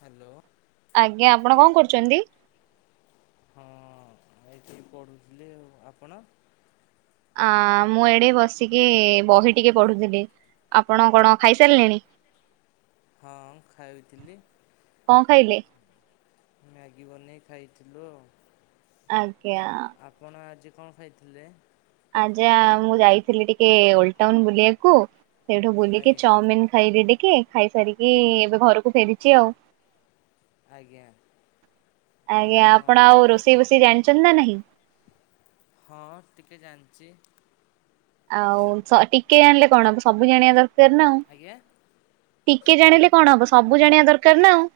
Hello. ଆଜ୍ଞା ଆପଣ କଣ କରୁଛନ୍ତି? ହଁ ଏଇଠି ପଢ଼ୁଥିଲି ଆଉ ଆପଣ? ମୁଁ ଏଡି ବସିକି ବହି ଟିକେ ପଢ଼ୁଥିଲି, ଆପଣ କଣ ଖାଇସାରିଲେଣି? ହଁ ଖାଇଥିଲି। କଣ ଖାଇଲେ? ମ୍ୟାଗି ବନେଇ ଖାଇଥିଲୁ ଆଉ। ଆଜ୍ଞା। ଆପ ଆପଣ ଆଜି କଣ ଖାଇଥିଲେ? ଆଜ୍ଞା ମୁଁ ଯାଇଥିଲି ଟିକେ ଓଲଡ ଟାଉନ ବୁଲିବାକୁ। ସେଇଠୁ ବୁଲିକି ଆଜ୍ଞା ଚଉମିିନ ଖାଇଲି ଟିକେ ଖାଇସାରିକି ଏବେ ଘରକୁ ଫେରିଛି ଆଉ। ଆଜ୍ଞା ଆଜ୍ଞା ଆପଣ ଆଉ ରୋଷେଇ ବୋଷେଇ ଜାଣିଛନ୍ତି ନା ନାହିଁ? ହଁ ଟିକେ ଜାଣିଛି। ଆଉ ଟିକେ ଜାଣିଲେ କଣ ହବ ସବୁ ଜାଣିବା ଦରକାର ନା ଆଉ। ଆଜ୍ଞା? ଟିକେ ଜାଣିଲେ କଣ ହବ ସବୁ ଜାଣିବା ଦରକାର ନା ଆଉ।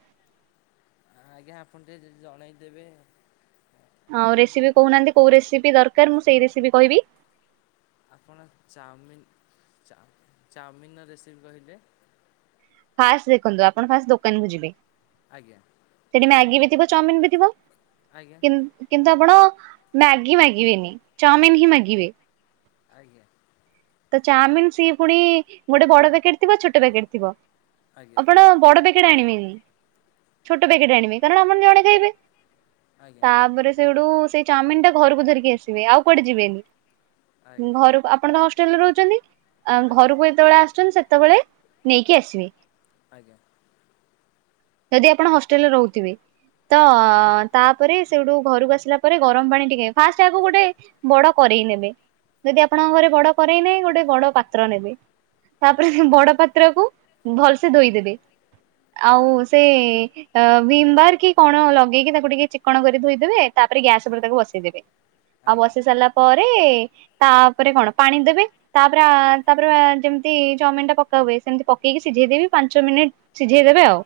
ଆଜ୍ଞା ଆପଣ ଟିକେ ଯ ଜଣେଇଦେବେ ଆଉ ରେସିପି କହୁନାହାନ୍ତି କୋଉ ରେସିପି ଦରକାର ମୁଁ ସେଇ ରେସିପି କହିବି। ଆପଣ ଚାଉମିିନ ଚା ଚାଉମିିନ ର ରେସିପି କହିଲେ? ଫାଷ୍ଟ ଦେଖନ୍ତୁ ଆପଣ ଫାଷ୍ଟ ଦୋକାନକୁ ଯିବେ। ଆଜ୍ଞା। ସେଠି ମ୍ୟାଗି ବି ଥିବ ଚାଉମିିନ ବି ଥିବ। ଆଜ୍ଞା କିନ୍ତୁ ଆପଣ ମ୍ୟାଗି ମାଗିବେନି ଚାଉମିନ ହିଁ ମାଗିବେ। ଆଜ୍ଞା। ତ ଚାଉମିିନ ସିଏ ପୁଣି ଗୋଟେ ବଡ ପ୍ୟାକେଟ ଥିବ ଛୋଟ ପ୍ୟାକେଟ୍ ଥିବ ଆଜ୍ଞା ଆପଣ ବଡ ପା ଅନିବେନି ଛୋଟ ପ୍ୟାକେଟ ଆଣିବେ କାରଣ ଆପଣ ଜଣେ ଖାଇବେ, ଆଜ୍ଞା ତାପରେ ସେଠୁ ସେଇ ଚାଉମିନ ଟା ଘରକୁ ଧରିକି ଆସିବେ, ଆଉ କୁଆଡେ ଯିବେନି, ଆଜ୍ଞା ଘରକୁ ଆପଣ ହଷ୍ଟେଲରେ ରହୁଛନ୍ତି, ଆଜ୍ଞା ଆଜ୍ଞା ଘରକୁ ଯେତେବେଳେ ଆସୁଛନ୍ତି ସେତେବେଳେ ନେଇକି ଆସିବେ। ଆଜ୍ଞା। ଯଦି ଆପଣ ହଷ୍ଟେଲରେ ରହୁଥିବେ ତ ତା ପରେ ସେଠୁ ଘରକୁ ଆସିଲା ପରେ ଗରମ ପାଣି ଟିକେ ଫାଷ୍ଟ ଆଗ ଗୋଟେ ବଡ କରେଇ ନେବେ। ଯଦି ଆପଣଙ୍କ ଆଜ୍ଞା ଘରେ ବଡ କରେଇ ନାହିଁ ଗୋଟେ ବଡ ପାତ୍ର ନେବେ, ତାପରେ ଆଜ୍ଞା ବଡ ପାତ୍ରକୁ ଭଲସେ ଧୋଇଦେବେ, ଆଉ ସେ ଆଁ ଭୀମ୍ ବାର୍ କି କଣ ଲଗେଇକି ତାକୁ ଟିକେ ଚିକ୍କଣ କରି ଧୋଇଦେବେ। ତାପରେ ଗ୍ୟାସ ଉପେରେ ଆଜ୍ଞା ତାକୁ ବସେଇଦେବେ ଆଉ ଆଜ୍ଞା ବସେଇ ସାରିଲା ପରେ ତାପରେ କଣ ପାଣି ଦେବେ। ତାପରେ ଆ ତାପରେ ଆ ଯେମତି ଚାଓମିନଟା ପକା ହୁଏ ସେମତି ପକେଇକି ସିଝେଇ ଦେବି ପାଞ୍ଚ ମିନିଟ୍ ସିଝେଇ ଦେବେ ଆଉ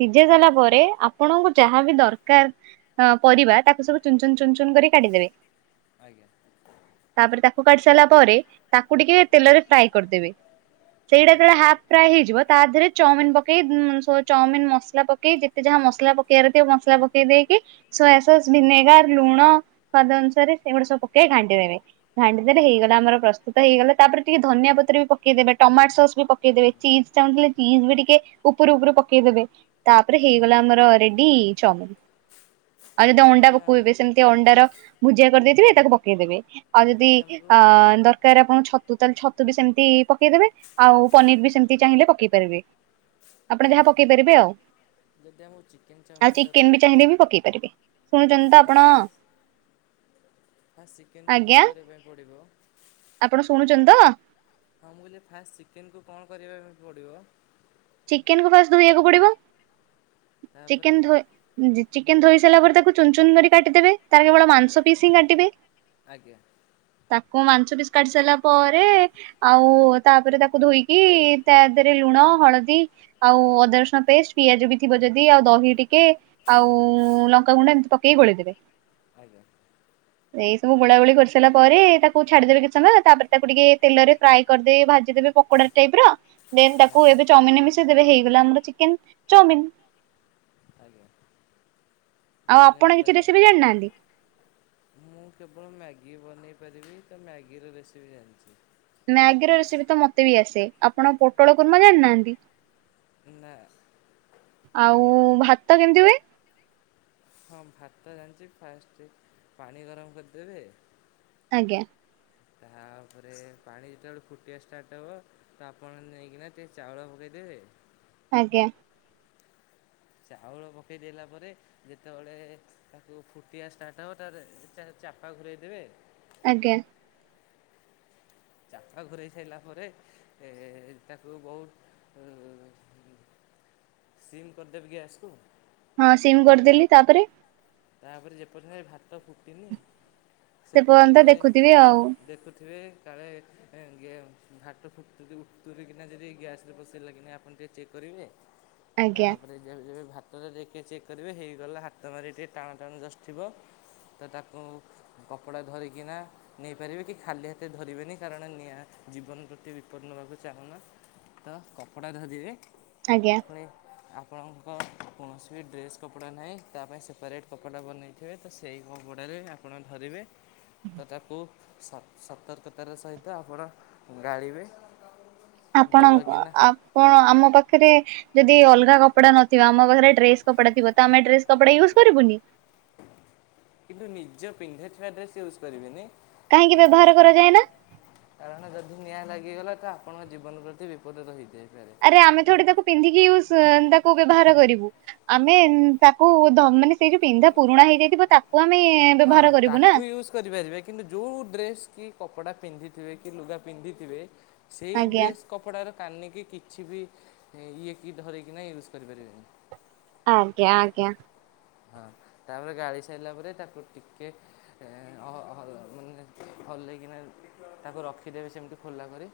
ସିଝେଇ ସାରିଲା ଆଜ୍ଞା ପରେ ଆ ପଣଙ୍କୁ ଯାହା ବି ଦରକାର ହଁ ପରିବା ତାକୁ ସବୁ ଚୁନ୍ ଚୁନ୍ ଚୁନ୍ ଚୁନ୍ କରି କାଟିଦେବେ ଆଜ୍ଞା ତାପରେ ତାକୁ କାଟିି ସାଇଲା ପରେ ତାକୁ ଟିକେ ତେଲରେ ଫ୍ରାଏ କରିଦେବେ ସେଇଟା ଆଜ୍ଞା ଯେତେବେଳେ ହାପ୍ ପ୍ରାଏ ହେଇଯିବ ତାଧିଏରେ ଚଉମିନ୍ ପକେଇ ଉଁ ସୋ ଚଉମିନ୍ ମସଲା ପକେଇ ଯେତେ ଯାହା ମସଲା ପକ୍ କିଆରେ ଟିକେ ମସଲା ପକେଇ ଦେଇକି ସୋୟା ସସ୍ ଭିନେଗାର ଲୁଣ ସ୍ୱାଦ ଅନୁସାରେ ସେଗୁଡା ସବୁ ପକେଇ ଘାଣ୍ଟିଦେବେ। ଘାଣ୍ଟି ଦେଲେ ଆଜ୍ଞା ହେଇଗଲା ଆମର ପ୍ରସ୍ତୁତ ହେଇଗଲା ତାପରେ ଟିକେ ଧନିଆ ପତ୍ର ବି ପକ୍ କେଇଦେବେ ଟମାଟ୍ ସସ୍ ବି ପକେଇଦବେ ଚିଜ୍ ଚାହୁଁଥିଲେ ଚିଜ୍ ବି ଟିକେ ଉପରୁ ଉପରୁ ପକେଇଦେବେ। ତାପରେ ଆଜ୍ଞା ହେଇଗଲା ଆମର ରେଡି ଚଉମିନ୍। ଆଉ ଯଦି ଅଣ୍ଡା ପକୋଇବେ ସେମତି ଅଣ୍ଡାର ଭୁଜିଆ କରିଦେଇଥିବେ ତାକୁ ପକେଇଦେବେ ଆଉ ଯଦି ଆଁ ଦରକାର ଆପଣୁଙ୍କୁ ଛତୁ ତାହଲେ ଛତୁ ବି ସେମତି ପକେଇଦେବେ। ଆଉ ପନିର୍ ବି ସେମତି ଚାହିଁଲେ ପକେଇ ପାରିବେ ଆପଣ ଯାହା ପକେଇ ପାରିବେ ଆଉ। ଯଦି ଆମକୁ ଚିକେନ୍ ଆଉ ଚାଉମିନ୍ ଚିକେନ ଦରକାର ବି ଚାହିଁଲେ ବି ପକେଇ ପାରିବେ ଶୁଣୁଛନ୍ତି ତ ଆପଣ? [inaudible] ଫାଷ୍ ଚିକେନକୁ ଆଜ୍ଞା କଣ କରିବା ପାଇଁ ପଡିବ? ଆପଣ ଶୁଣୁଛନ୍ତି ତ? ହଁ ମୁଁ କହିଲି ଫାଷ୍ ଚିକେନକୁ କଣ କରିବା ପାଇଁ ପଡିବ? ଚିକେନକୁ ଫାଷ୍ ଧୋଇଆକୁ ପଡିବ ତାପରେ ଚିକେନ୍ ଧୋଏ ଉଁ ଯି ଚିକେନ୍ ଧୋଇ ସାରିଲା ପରେ ତାକୁ ଚୁନ୍ ଚୁନ୍ କରି କାଟିଦେବେ ତାର କେବଳ ମାଂସ ପିସ୍ ହିଁ କାଟିବେ। ଆଜ୍ଞା। ତାକୁ ମାଂସ ପିସ୍ କାଟି ସାଇଲା ପରେ ଆଉ ତାପରେ ତାକୁ ଧୋଇକି ତାଦେରେ ଲୁଣ ହଳ ଦୀ ଆଉ ଅଦା ରସୁଣ ପେଷ୍ଟ ପିଆଜ ବି ଥିବ ଯଦି ଆଉ ଦହି ଟିକେ ଆଉ ଲଙ୍କାଗୁଣ୍ଡା ଏମତି ପକେଇକି ଗୋଳେଇ ଦେବେ। ଆଜ୍ଞା। ଏଇ ସବୁ ଗୋଳା ଗୋଳି କରିସାରିଲା ପରେ ତାକୁ ଛାଡିଦେବେ କିଛି ସମୟ ତାପରେ ତାକୁ ଟିକେ ତେଲରେ ଫ୍ରାଏ କରିଦେବେ ଭାଜିଦେବେ ପକୋଡା ଟାଇପର ଦେନ୍ ତାକୁ ଆଜ୍ଞା ଏବେ ଚଉମିନରେ ମିଶେଇ ଦେବେ ହେଇଗଲା ଆମର ଚିକେନ୍ ଚଉମିନ୍। ଆଜ୍ଞା। ଆଉ ଆପଣ ଧନ୍ୟବାଦ କିଛି ଆଜ୍ଞା ରେସିପି ଜାଣିନାହାନ୍ତି। ମୁଁ କେବଳ ମ୍ୟାଗି ବନେଇ ପାରିବି ତ ମ୍ୟାଗିର ରେସିପି ଜାଣିଚି। ମ୍ୟାଗିର ରେସିପି ତ ମତେ ବି ଆସେ ଆପଣ ପୋଟଳ କୁରୁମା ଜାଣିନାଆନ୍ତି। ହୁଁ ନା। ଆଉ ଭାତ କେମତି ହୁଏ? ହଁ ଭାତ ଜାଣିଚି ଫାଷ୍ଟେ ପାଣି ଗରମ କରିଦେବେ। ଆଜ୍ଞା। ତାପରେ ପାଣି ଯେତେବେଳେ ଫୁଟିବା ଷ୍ଟାଟ୍ ହବ ତ ଆପଣ ନେଇକିନା ଟିକେ ଚାଉଳ ପକେଇଦେବେ। ଆଜ୍ଞା। ଚାଉଳ ପକେଇଦେଲା ପରେ ଯେତବଳେ ତାକୁ ଫୁଟିବା ଷ୍ଟାଟ୍ ହବ ତାପରେ ଚା ଚାପା ଘରୋଇ ଦେବେ। ଆଜ୍ଞା। ଛାତ ଘୋରେଇ ସାରିଲା ପରେ ତାକୁ ବହୁତ ସିମ୍ କରିଦେବି ଗ୍ୟାସ କୁ। ହଁ ସିମ୍ କରିଦେଲି ତାପରେ। ତାପରେ ଯେପର୍ଯ୍ୟ ତ ଏ ଭାତ ଫୁଟିନି ଆଉ। ସେ ପର୍ଯ୍ୟନ୍ତ ଯାଏ ଦେଖୁଥିବେ। କାଳେ ଭାତ ଫୁଟୁ ଉତୁରୀ କିନା ଯଦି ଗ୍ୟାସ୍ ପସିଇ ଗଲା କିନା ଆପଣ ଟିକେ ଚେକ୍ କରିବେନି। ହ ତାପରେ ଯେବେ ଯେବେ ଭାତରେ ଦେଖି ଚେକ୍ କରିବେ ହେଇଗଲା ହାତ ମାରି ଟେ ଟାଣ ଟାଣ ଜଷ୍ଟ ଥିବ। ତ ତାକୁ କପଡ଼ା ଧରିକିନା ନେଇପାରିବେ କି ଖାଲି ହାତ ଧରିବେନି କାରଣ ନିଆଁ ଜୀବନ ପ୍ରତି ବିପଦ ନେବାକୁ ଚାହୁଁନା ତ କପଡ଼ା ଧରିବେ। ଆଜ୍ଞା। ପୁଣି ଆପଣଙ୍କ କୌଣସି ବି ଡ୍ରେସ୍ କପଡ଼ା ନାହିଁ ତା ପାଇଁ ସେପାରେଟ୍। କପଡ଼ା ବନେଇଥିବେ ତ ସେଇ କପଡ଼ାରେ ଆପଣ ଧରିବେ ତ ତାକୁ। ସ ସତର୍କତାର ସହିତ ଆପଣ ଗାଳିବେ। ଆପଣ ଭଲ କିନା ଆପଣ ଆମ ପାଖରେ ଯଦି ଅଲଗା କପଡା ନଥିବା ଆମ ପାଖରେ ଡ୍ରେସ କପାଥିବ ତ ଆମେଡ୍ରେସ୍ କପଡା ୟୁଜ କରିବୁନି। କିନ୍ତୁ ନିଜ ପିନ୍ଧାଇଥିବା ଡ୍ରେସ୍ ୟୁଜ୍ କରିବେନି। କାହିଁକି ବ୍ୟବହାର କରାଯାଏ ନା କାରଣ ଯଦି ନିଆଁ ଲାଗିଗଲା ତ ଆପଣଙ୍କ ଜୀବନ ପ୍ରତି ବିପଦ ରହିଯାଇପାରେ। ରେ ଆମେ ଥ ତାକୁ ପିନ୍ଧିକି ୟ ତାକୁ ବ୍ୟବହାର କରିବୁ ଆମେ ତାକୁ ମାନେ ସେଇ ଯୋଉ ପିନ୍ଧା ପୁରୁଣା ହେଇଯାଇଥିବ ତାକୁ ଆମେ ହଁ ବ୍ୟବହାର କରିବୁ ନା। ତାକୁ ୟୁଜ୍ କରିପାରିବେ କିନ୍ତୁ ଯୋଉ ଡ୍ରେସ୍ କି କପଡ଼ା ପିନ୍ଧିଥିବେ କି ଲୁଗା ପିନ୍ଧିଥିବେ। ସେଇ ଆଜ୍ଞା ଡ୍ରେସ୍ କପଡ଼ାର କାନିକି କିଛି ବି ଇଏକି ଧରକିନା ୟୁଜ୍ କରିପାରିବେନି। ଆଜ୍ଞା ଆଜ୍ଞା। ହଁ ତାପରେ ଗାଳି ସାରିଲା ପରେ ତାକୁ ଟିକେ। ମାନେ ହଲେଇକିନା ତାକୁ ରଖିଦେବେ ସେମିତି ଖୋଲା କରି।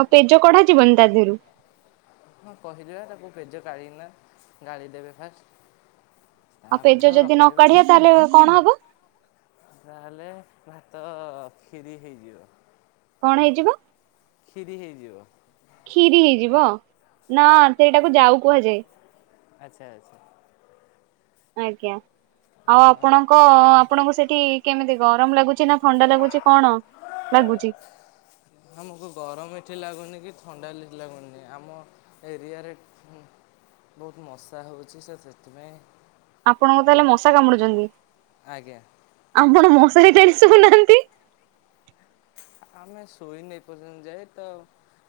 ଆଉ ପେଜ କଢାଯ ଯିବନି ତା ଦେହରୁ। ହଁ କହିଲିବା ତାକୁ ପେଜ ଗାଳିକି ନା ଗାଳି ଦେବେ ଫାଷ୍ଟ। ଆଉ ତାପରେ ପେଜ ତାକୁ ଯଦି ନ ରଖିଦେବେ କାଢିଆ ତାହେଲେ କଣ ହବ। ତାହେଲେ ଭାତ କ୍ଷିରି ହେଇଯିବ। କଣ ହେଇଯିବ। କ୍ଷୀରି ହେଇଯିବ। କ୍ଷୀରି ହେଇଯିବ ନା ସେଇଟାକୁ ଯାଉ କୁହାଯାଏ। ଆଚ୍ଛା ଆଚ୍ଛା। ଆଜ୍ଞା ଆଉ ହଁ ଆପଣଙ୍କ। ଆପଣଙ୍କୁ ସେଠି କେମିତି ଗରମ ଲାଗୁଛି ନା ଥଣ୍ଡା ଲାଗୁଛି କଣ ଲାଗୁଛି। ଆମକୁ ଗରମ ଏଠି ଲାଗୁନି କି ଥଣ୍ଡା ଲାଗୁନି ଆମ ଏରିଆରେ। ବହୁତ ମଶା ହେଉଛି ସେ ସେଥିପାଇଁ। ଆପଣଙ୍କୁ ତାହେଲେ ହୁଁ, ମଶା କାମୁଡୁଛନ୍ତି ଆଜ୍ଞା ଆପଣ ମଶାରି ସୋଉନାହାନ୍ତି। ଆମେ ଶୋଇନୁ ଏପଯ୍ୟନ୍ତ ଯାଏଁ ତ।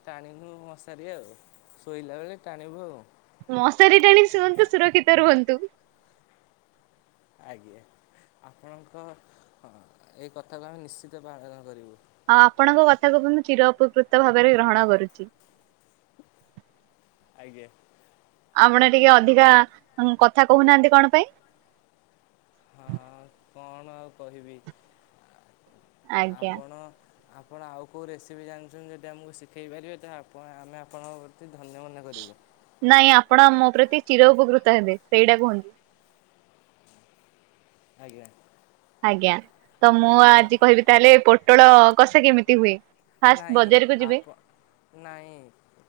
ଟାଣିନୁ ମଶାରି ଆଉ ଶୋଇଲା ବେଳେ ଟାଣିବୁ ଆଉ। ମଶାରୀ ଟାଣିକ ଶୁଅନ୍ତୁ ସୁରକ୍ଷିତ ରୁହନ୍ତୁ। ଆଜ୍ଞା ଆପଣଙ୍କ ହଁ ଏଇ କଥାକୁ ଆମେ ନିଶ୍ଚିତ ପାଳନ କରିବୁ। ଆଉ ଆପଣଙ୍କ କଥାକୁ ମୁଁ ଚିର ଉପକୃତ ଭାବରେ ଗ୍ରହଣ କରୁଛି। ଆଜ୍ଞା। ଆପଣ ଟିକେ ଅଧିକା କଥା କୋହୁନାହାନ୍ତି କଣ ପାଇଁ? ହଁ କଣ ଆଉ କହିବି। ଆଜ୍ଞା। ଆପଣ ଆପଣ ଆଉ କେଉଁ ରେସିପି ଜାଣିଚନ୍ତି ଯଦି ଆମକୁ ଶିଖାଇ ପାରିବେ ତ ଆପଣ ଆମେ ଆପଣଙ୍କ ପ୍ରତି ଧନ୍ୟ ମନେ କରିବୁ। ନାଇଁ ଆପଣ ମୋ ପ୍ରତି ଚିର ଉପକୃତ ହେବେ ସେଇଟା କୁହନ୍ତୁ। ଆଜ୍ଞା। ଆଜ୍ଞା ତ ମୁଁ ଆପ ଆଜି କହିବି ତାହେଲେ ପୋଟଳ କଷା କେମିତି ହୁଏ। ଫାଷ୍ଟ ନାଇଁ ବଜାରକୁ ଯିବେ ଆପ ନାଇଁ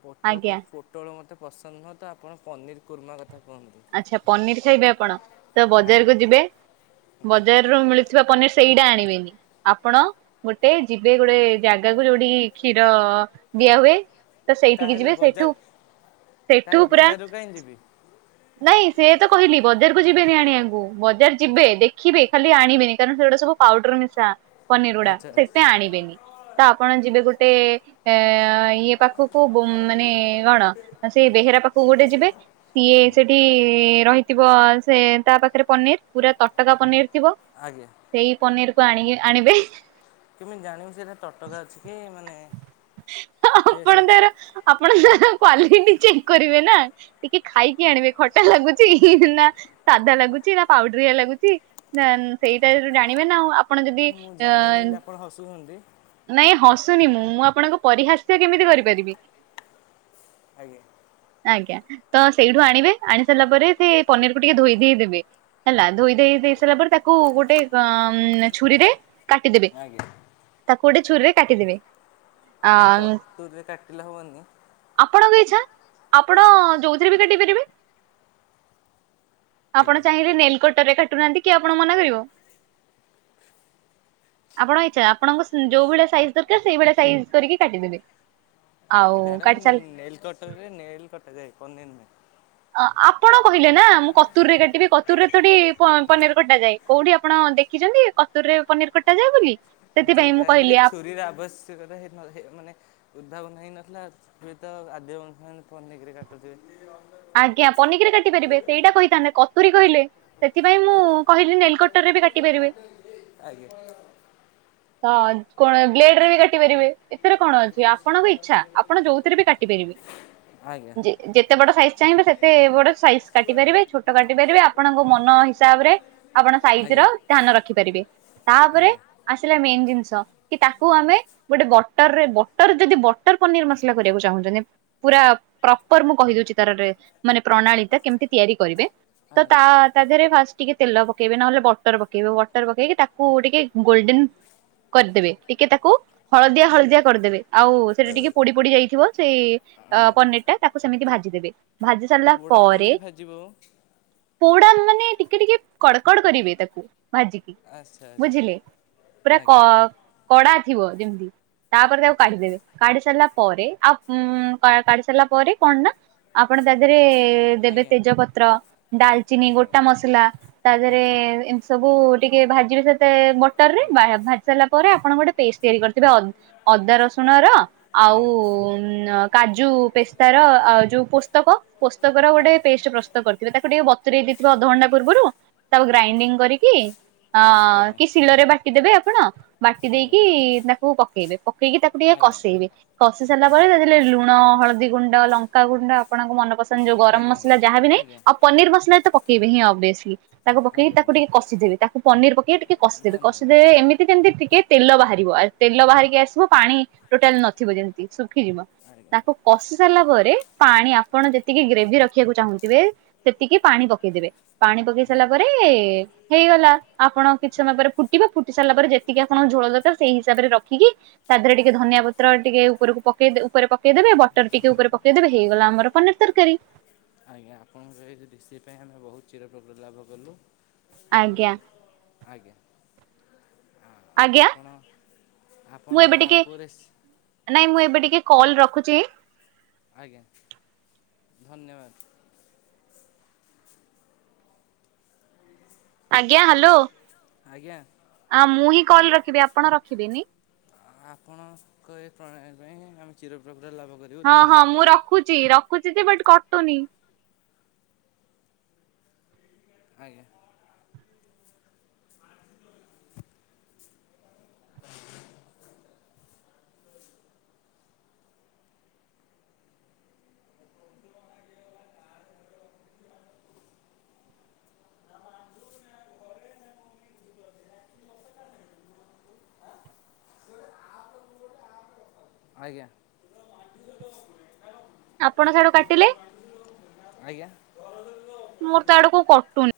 ପୋଟୋଳ ଆଜ୍ଞା କ ପୋ ଟଳ ମୋତେ ପସନ୍ଦ ନୁହଁ ତ ଆପଣ ପନିର୍ କୁର୍ମା କଥା କୁହନ୍ତୁ? ଆଛା ପନିର ଖାଇବେ ଆପଣ ତ ଆଜ୍ଞା ବଜାରକୁ ଯିବେ ଆଜ୍ଞା ବଜାରରୁ ମିଳ ଥିବା ପନିର ସେଇଟା ଆଣିବେନି। ଆପଣ ଗୋଟେ ଯିବେ ଗୋଟେ ଜାଗାକୁ ଯୋଉଠି କି କ୍ଷୀର ଦିଆ ହୁଏ ତ ସେଇଠିକି ତାହେଲେ ଯିବେ ସେଇଠୁ ବଜାର ସେଇଠୁ ପୁରା କାଇଁ ଯିବି? ନାଇଁ ସେଇଆ ତ କହିଲି ବଜାର କ ଯିବେନି ଆଣିବାକୁ ବଜାର ଯିବେ ଦେଖିବେ ଖାଲି ଆଣିବେନି କାରଣ ସେଗୁଡା ସବୁ ପାଉଡର ମିଶା। ପନିର ଉଡା ଆଚ୍ଛା ଆଚ୍ଛା ସେତେ ଆଣିବେନି ତ ଆପଣ ଯିବେ ଗୋଟେ ଅ ଇଏ ପାଖୁ କୁ ମାନେ କଣ ସେ ବେହେରା ପାଖକୁ ଗୋଟେ ଯିବେ ସିଏ ସେଠି ଠି ରହିଥିବ ସେ ତା ପାଖରେ ପନିର ପୁରା ତଟକା ପନିର ଥିବ। ଆଜ୍ଞା। ସେଇ ପନିର କୁ ଆଣିକି ଆଣିବେ। କେମିତି ଜାଣିବୁ ଏଇଟା ତଟକା ଅଛି କି ମାନେ ଫ୍ରେଶ୍ ଆପଣ ଅଛି ତାର ଆପଣ ତାର କ୍ଵାଲିଟି ଚେକ୍ କରିବେ ନା। ଟିକେ ଖାଇକି ଆଣିବେ ଖଟା ଲାଗୁଚି ନା ସାଧା ଲାଗୁଚି ନା ପାଉଡରଆ ଲାଗୁଚି ନାନ ସେଇ ଟାଇପର ଜାଣିବେ ନା ଆ ଆପଣ ଯଦି ମୁଁ ଅ ଜାଣିନି ବୋଲି ଆପଣ ହସୁଛନ୍ତି ନାଇଁ ହସୁନି ମୁଁ ମୁଁ ଆପଣଙ୍କୁ ପରିହାସ୍ୟ କେମିତି କରିପାରିବି। ଆଜ୍ଞା। ଆଜ୍ଞା ତ ସେଇଠୁ ଆଣିବେ ଆଣି ସାରିଲା ପରେ ସେ ପନିର କୁ ଟିକେ ଧୋଇ ଧାଇ ଦେବେ। ହେଲା ଧୋଇ ଧାଇ ଦେଇ ସାରିଲା ପରେ ତାକୁ ଗୋଟେ ଅ ଛୁରୀରେ କାଟିଦେବେ ଆଜ୍ଞା ତାକୁ ଗୋଟେ ଛୁରୀରେ କାଟିଦେବେ। ଆ କାଇ କଟୁୁରରେ କାଟିଲେ ହବନି। ଆପଣଙ୍କ ଇଚ୍ଛା ଆପଣ ଯୋଉଥିରେ ବି କାଟି ପାରିବେ। ଆପଣ ଆଜ୍ଞା ଚାହିଁଲେ ନେଲ କଟରେ କାଟୁନାହାନ୍ତି କିଏ ଆପଣଙ୍କୁ ମନା କରିବ। ଆପଣ ଇଚ୍ଛା ଆପଣଙ୍କ ଯୋଉ ଭଳିଆ ସାଇଜ୍ ଦରକାର ସେଇଭଳିଆ ସାଇଜ୍ କରିକି କାଟିଦେବେ। ଆଉ କାଟି ମ୍ୟାଡ଼ାମ ସାରି ନେଲ କଟ ରେ ନେଲ କଟ ଯାଏ ପନିର ନୁହେଁ। ଅ ଆପଣ କହିଲେ ନା ମୁଁ କତୁର ରେ କାଟିବି କତୁରରେ ଥୋଡ଼ି ପ-ପନିର କଟା ଯାଏ। କୋଉଠି ଆପଣ ଦେଖିଚନ୍ତି କତୁର ରେ ପନିର କଟାଯାଏ ବୋଲି। ଯୋଉ ସେଥିପାଇଁ ମୁଁ ଟାଇମରେ କହିଲି ଛୁରୀର ଆବଶ୍ୟକତା ହେଇନ ହେଇ ମାନେ ଉଦ୍ଧାବଧ ହେଇ ନଥିଲା ହୁଏ ତ ଆଦିବ ମନୁଷ୍ୟ ମାନେ ତ ପାନିକିରେ କଟୁଥିବେ। ଆଜ୍ଞା ପନିରରେ କାଟି ପାରିବେ ସେଇଟା କହିଥାନ୍ତେ କତୁରୀ କହିଲେ। ସେଥିପାଇଁ ମୁଁ କହିଲି ନେଲକ୍ଟରରେ ବି କାଟି ପାରିବେ। ଆଜ୍ଞା। ହଁ କଣ ବ୍ଲେଡ ରେ ବି କାଟି ପାରିବେ। ଏଥିରେ କଣ ଅଛି ଆପଣଙ୍କ ଇଚ୍ଛା ଆପଣ ଯୋଉଥିରେ ବି କାଟି ପାରିବେ ଆଜ୍ଞା ଯେ-ଯେତେ ବଡ ସାଇଜ ଚାହିଁବେ ସେତେ ବଡ଼ ସାଇଜ କାଟି ପାରିବେ, ଛୋଟ କାଟି ପାରିବେ, ଆପଣଙ୍କ ମନ ହିସାବ ରେ ଆପଣ ସାଇଜ ର ଆଜ୍ଞା ଧ୍ୟାନ ରଖିପାରିବେ। ତାପରେ ଆଜ୍ଞା ଆସିଲା ମେନ୍ ଜିନିଷ କି ତାକୁ ଆମେ ଗୋଟେ ବଟରରେ ବଟର ଯଦି ବଟର ପନିର ମସଲା କରିବାକୁ ଚାହୁଁଛନ୍ତି ପୁରା ପ୍ରପର ମୁଁ କହିଦଉଛି। ତାର ରେ ମାନେ ପ୍ରଣାଳୀ ଟା, କେମିତି ତିଆରି କରିବେ। ତ ଆଜ୍ଞା ତା ତା ଦେହରେ ଫା ଟିକେ ତେଲ ପକେଇବେ ନହେଲେ ବଟର ପକେଇବେ। ବଟର ପକେଇକି ତାକୁ ଟିକେ ଗୋଲଡେନ୍ କରିଦେବେ, ଟିକେ ତାକୁ ହଳଦିଆ ହଳଦିଆ କରିଦେବେ। ଆଉ ସେଟା ଟିକେ ପୋଡି ପୋଡି ଯାଇଥିବ ସେଇ ଆଜ୍ଞା ପନିର ଟା, ତାକୁ ସେମିତି ଭାଜିଦେବେ। ଭାଜି ସାରିଲା ପୋଡ଼ା ପରେ ପନିର ଭାଜିବ ପୋଡା ମାନେ ଟିକେ ଟିକେ କଡ଼କଡ କରିବେ ତାକୁ ଭାଜି କି। ଆଚ୍ଛା ଆଚ୍ଛା ବୁଝିଲେ? ପୁରା କ ଆଜ୍ଞା କଡା ଥିବ ଯେମିତି। ତାପରେ ତାକୁ ଆଚ୍ଛା କାଢି ଦେବେ। କାଢି ସାରିଲା ପରେ, ଆଉ କାଢି ସାରିଲା ପରେ କଣ ନା ଆପଣ ତା ଦେହରେ ଦେବେ ଆଜ୍ଞା ତେଜପତ୍ର, ଡାଲଚିନି, ଆଜ୍ଞା ଗୋଟା ମସଲା। ତା ଦେହରେ ଆଜ୍ଞା ଏମିତି ସବୁ ଟିକେ ଭାଜିବେ ସେତେ ବଟର ରେ। ଆଜ୍ଞା ଭାଜି ସାରିଲା ପରେ ଆପଣ ଗୋଟେ ପେଷ୍ଟ ତିଆରି କରିଥିବେ ଅ ଅଦା ରସୁଣ ର ଆଉ ଆଜ୍ଞା ଆଜ୍ଞା କାଜୁ ପେସ୍ତା ର ଆଉ ଯୋଉ ପୋ ପୋସ୍ତକ, ପୋସ୍ତକର ଗୋଟେ ପେଷ୍ଟ ପ୍ରସ୍ତୁତ କରିଥିବେ। ତାକୁ ଟିକେ ବତୁରରେଇ ଦେଇଥିବେ ଅଧଘଣ୍ଟା ପୂର୍ବରୁ। ତାକୁ ହୁଁ ଗ୍ରାଇଣ୍ଡିଙ୍ଗ କରିକି ଅ ଆଜ୍ଞା ଆଜ୍ଞା କି ଶିଳରେ ବାଟି ଟି ଦେବେ ଆପଣ ବାଟି ଆଜ୍ଞା ଦେଇକି ତାକୁ ପକେଇବେ। ପକେଇକି ତାକୁ ଟିକେ ଆଜ୍ଞା ଆଜ୍ଞା କଷେଇବେ। କଷି ସାରିଲା ପରେ ଆଜ୍ଞା ତାରେ ଲୁଣ, ହଳଦୀ ଗୁଣ୍ଡ, ଲଙ୍କାଗୁଣ୍ଡ ଆପଣଙ୍କ ମନ ପସନ୍ଦ ଯଉ ଗରମ ମସଲା ଯାହା ବି ନାହିଁ ଆଜ୍ଞା ଆଉ ପନିର ମସଲା ତ ପକେଇବେ ଅବିଏସଲି। ତାକୁ ପକେଇି ଆଜ୍ଞା ଆଜ୍ଞା ତାକୁ ଟିକେ କଷିଦେବେ। ତାକୁ ପନିର ପକେଇକି ଟିକେ କଷିଦେବେ, ଧନ୍ୟବାଦ କଷିଦବେ ଏମେତି ଯେମେତି ଟିକେ ତେଲ ବାହାରିବ, ତେଲ ବାହାରିକି ଆସିବ ପାଣି ଟୋଟାଲ ନଥିବ ଯେମତି ଶୁଖିଯିବ। ଆଜ୍ଞା ତାକୁ କଷି ସାରିଲା ପରେ, ପାଣି ଆପଣ ଯେତିକି ଗ୍ରେଭି ରଖିବାକୁ ଚାହୁଁଥିବେ ସେତିକି ପାଣି ପକେଇ ଦେବେ। ପାଣି ପକେଇ ହୁଁ ସାରିଲା ପରେ ହେଇଗଲା। ଆପଣ କିଛି ସମୟ ପରେ ଫୁଟିବ, ଫୁଟି ସାରିଲା ପରେ ଯେତିକି ଆପଣଙ୍କ ଝୋଳ ଦରକାର ସେଇ ହିସାବରେ ରଖିକି ତା ଦେହରେ ଟିକେ ଧନିଆ ପତ୍ର ଟିକେ ଉପରକୁ ପକେଇ ଉପରେ ପକେଇ ଦେବେ, ବଟର ଟିକେ ଉପରେ ପକେଇ ଦେବେ ହେଇଗଲା ଆମର ପନିର୍ ତରକାରୀ। ଆଜ୍ଞା ଆପଣଙ୍କ ଏଇ ରେସିପି ପାଇଁ ଆମେ ବହୁତ ଚିର [unintelligible] ଲାଭ କଲୁ। ଆଉ ଆଜ୍ଞା ଆଜ୍ଞା। ଆଜ୍ଞା ମୁଁ ଆପଣ-ଆପଣ ଏବେ ଆଉ ଟିକେ କୋଉ ରେସି ନାଇଁ ମୁଁ ଏବେ ଟିକେ କଲ ରଖୁଛି। ଆଜ୍ଞା ଧନ୍ୟବାଦ। ଆଜ୍ଞା ଆଜ୍ଞା ହ୍ୟାଲୋ ମୁଁ ହିଁ ଆପଣ କଲ ରଖିବି ଆପଣ ରଖିବେିନି। ଆପଣଙ୍କ ଏ ପ୍ରଣାଳୀ ପାଇଁ ଆମେ ଚିର ପ୍ରକୃତ ଲାଭ କରି ହଁ ହଁ, ମୁଁ ରଖୁଛି ରଖୁଛି ଯେ, ବଟ୍ କଟୁନି। ଆଜ୍ଞା। ଆଜ୍ଞା। [inaudible] ଆପଣ ସିଆଡୁ କାଟିଲେ। ଆଜ୍ଞା? [inaudible] ମୋର ତ ଆଡକୁ କଟୁନି।